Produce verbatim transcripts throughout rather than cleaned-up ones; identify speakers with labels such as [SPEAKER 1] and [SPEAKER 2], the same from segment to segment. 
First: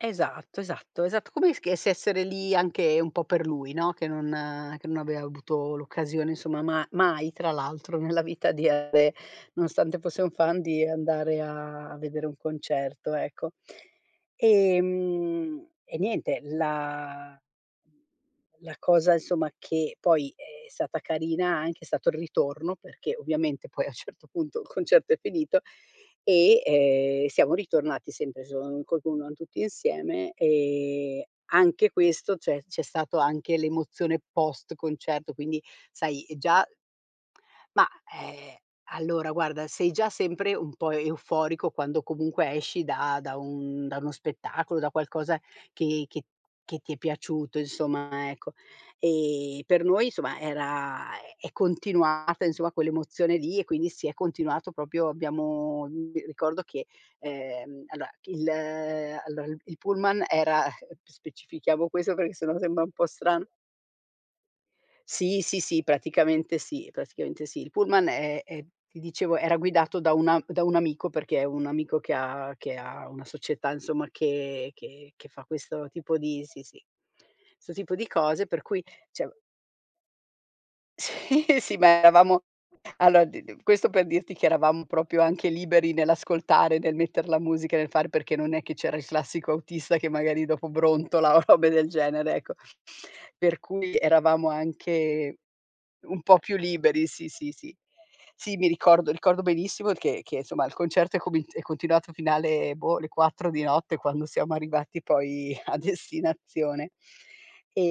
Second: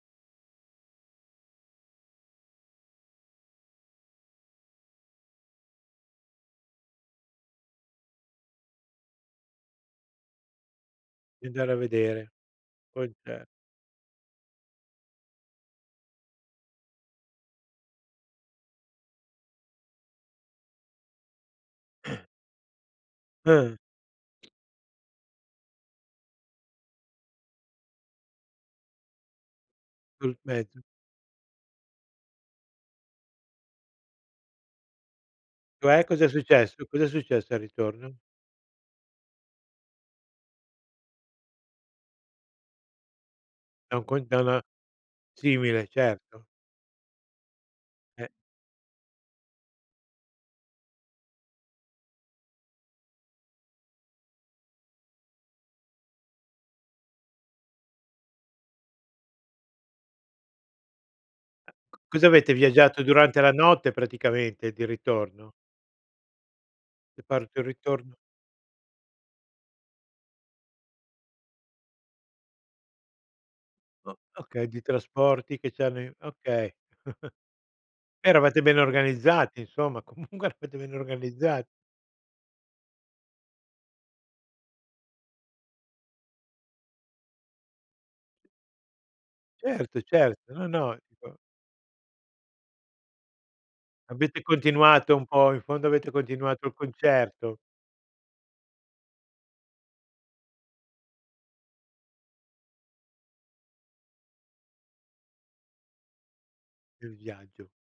[SPEAKER 1] Esatto, esatto, esatto. Come esc essere lì anche un po' per lui, no, che non che non avea avuto l'occasione, insomma, ma mai tra l'altro nella vita di andare, nonostante fosse un fan, di andare
[SPEAKER 2] Di andare a
[SPEAKER 1] a a vedere
[SPEAKER 2] vedere,
[SPEAKER 1] un
[SPEAKER 2] poi,
[SPEAKER 1] concerto,
[SPEAKER 2] ce
[SPEAKER 1] ecco. Ehm, e niente, la la cosa, insomma, che poi è stata carina anche è stato il ritorno, perché ovviamente
[SPEAKER 2] Eh.
[SPEAKER 1] poi a un certo punto il concerto è finito e, ehm, siamo ritornati sempre s [unintelligible] tutti insieme
[SPEAKER 2] Sul pezzo.
[SPEAKER 1] e anche questo, c'è c'è stato anche l'emozione post concerto, quindi
[SPEAKER 2] Cioè,
[SPEAKER 1] sai
[SPEAKER 2] cos'è
[SPEAKER 1] già
[SPEAKER 2] successo? Cos'è successo al
[SPEAKER 1] ma,
[SPEAKER 2] ritorno?
[SPEAKER 1] ehm, allora guarda, sei già sempre un po' euforico quando comunque esci da da un
[SPEAKER 2] Da
[SPEAKER 1] da
[SPEAKER 2] un
[SPEAKER 1] uno
[SPEAKER 2] con da una
[SPEAKER 1] spettacolo, da qualcosa
[SPEAKER 2] simile,
[SPEAKER 1] che che
[SPEAKER 2] certo.
[SPEAKER 1] che ti è piaciuto,
[SPEAKER 2] Eh.
[SPEAKER 1] insomma, ecco. Ehm, per noi, insomma, era è è continuata, insomma, quell'emozione lì e quindi si è continuato propio abbiamo ricordo che, ehm, allora il allora il il pullman era
[SPEAKER 2] Uh,
[SPEAKER 1] specifichiamo
[SPEAKER 2] c
[SPEAKER 1] questo
[SPEAKER 2] cosa
[SPEAKER 1] perché
[SPEAKER 2] avete
[SPEAKER 1] sennò sembra un
[SPEAKER 2] viaggiato
[SPEAKER 1] po'
[SPEAKER 2] durante
[SPEAKER 1] strano.
[SPEAKER 2] la notte praticamente, di
[SPEAKER 1] Sì,
[SPEAKER 2] ritorno?
[SPEAKER 1] sì, sì, praticamente sì,
[SPEAKER 2] Se
[SPEAKER 1] praticamente
[SPEAKER 2] parto
[SPEAKER 1] sì.
[SPEAKER 2] e
[SPEAKER 1] Il pullman
[SPEAKER 2] ritorno.
[SPEAKER 1] è è ti dicevo, era guidato da una da un amico, perché è un amico che ha che ha una società, insomma,
[SPEAKER 2] O okay,
[SPEAKER 1] che
[SPEAKER 2] di
[SPEAKER 1] che che fa
[SPEAKER 2] trasporti che
[SPEAKER 1] questo
[SPEAKER 2] c'hanno i
[SPEAKER 1] tipo di sì,
[SPEAKER 2] okay.
[SPEAKER 1] sì, 'sto tipo di cose
[SPEAKER 2] Eravate
[SPEAKER 1] per
[SPEAKER 2] ben
[SPEAKER 1] cui, cioè
[SPEAKER 2] organizzati insomma, comunque eravate ben
[SPEAKER 1] Sì,
[SPEAKER 2] organizza
[SPEAKER 1] sì, ma eravamo aloa d d questo per dirti che eravamo propio anche liberi nell'ascoltare, nel metter la musica, nel fare, perché non è che c'era il classico autista
[SPEAKER 2] Certo,
[SPEAKER 1] che magari
[SPEAKER 2] certo. No,
[SPEAKER 1] dopo
[SPEAKER 2] no.
[SPEAKER 1] brontola
[SPEAKER 2] [unintelligible]
[SPEAKER 1] o robe del genere, ecco. Per cui
[SPEAKER 2] Avete
[SPEAKER 1] eravamo
[SPEAKER 2] continuato un
[SPEAKER 1] anche
[SPEAKER 2] po'. In fondo avete
[SPEAKER 1] un po' più
[SPEAKER 2] continuato il
[SPEAKER 1] liberi, sì, sì,
[SPEAKER 2] concerto.
[SPEAKER 1] sì. Sì, mi ricordo ricordo benissimo che che, somma, il concerto è comi è continuato alla fine, boh, le quattro di notte quando siamo arrivati poi a destinazione.
[SPEAKER 2] Il viaggio.
[SPEAKER 1] Ehm,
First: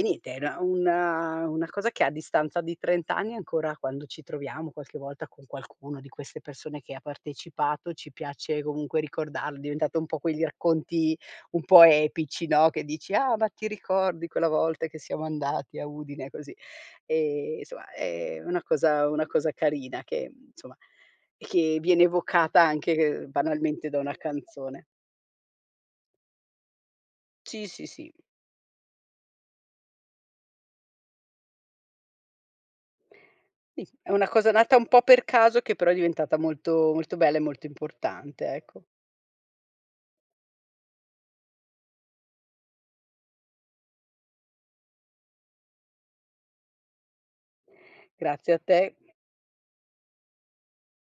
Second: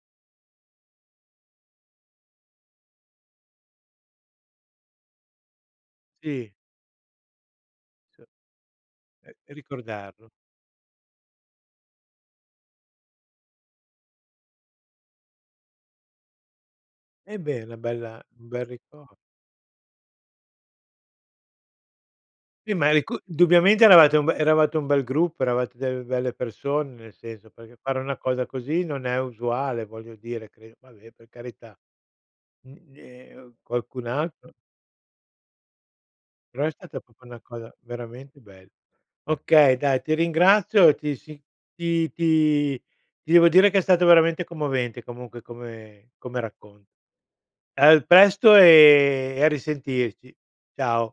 [SPEAKER 1] e niente, era una una cosa che a distanza di trent anni ancora, quando ci troviamo qualche volta con qualcuna di queste
[SPEAKER 2] Sì.
[SPEAKER 1] persone che ha partecipato, ci piace comunque
[SPEAKER 2] S eh,
[SPEAKER 1] ricordarlo, è diventato un po'
[SPEAKER 2] ricordarlo.
[SPEAKER 1] quei racconti un po' epici, no, che dici: "Ah, ma ti ricordi quella volta che siamo andati a Udine, così".
[SPEAKER 2] Eh beh,
[SPEAKER 1] Ehm,
[SPEAKER 2] è una
[SPEAKER 1] nsoma,
[SPEAKER 2] bella
[SPEAKER 1] è
[SPEAKER 2] un
[SPEAKER 1] una
[SPEAKER 2] bel rico
[SPEAKER 1] cosa una cosa carina che, nsoma, che viene evocata
[SPEAKER 2] Sì, ma il ricu
[SPEAKER 1] anche
[SPEAKER 2] dubbiamente
[SPEAKER 1] banalmente da una
[SPEAKER 2] eravate un be eravate
[SPEAKER 1] canzone.
[SPEAKER 2] un bel gruppo, eravate delle belle persone, nel senso,
[SPEAKER 1] Sì,
[SPEAKER 2] perché
[SPEAKER 1] sì,
[SPEAKER 2] fare
[SPEAKER 1] sì.
[SPEAKER 2] una cosa così non è usuale, voglio dire, credo, vabbè, per carità. Mh, ehm,
[SPEAKER 1] Sì,
[SPEAKER 2] qualcun
[SPEAKER 1] è una cosa
[SPEAKER 2] altro
[SPEAKER 1] nata un po' per caso che però è diventata
[SPEAKER 2] Però è
[SPEAKER 1] molto,
[SPEAKER 2] stata
[SPEAKER 1] molto
[SPEAKER 2] propio
[SPEAKER 1] bella
[SPEAKER 2] una
[SPEAKER 1] e molto
[SPEAKER 2] cosa veramente
[SPEAKER 1] importante.
[SPEAKER 2] bella.
[SPEAKER 1] ecco.
[SPEAKER 2] Okay, dai, ti ringrazio, ti si ti ti ti devo dire che è stato veramente commovente comunque come come racconto. Al
[SPEAKER 1] Grazie
[SPEAKER 2] presto
[SPEAKER 1] a te.
[SPEAKER 2] e e a risentirci. Ciao.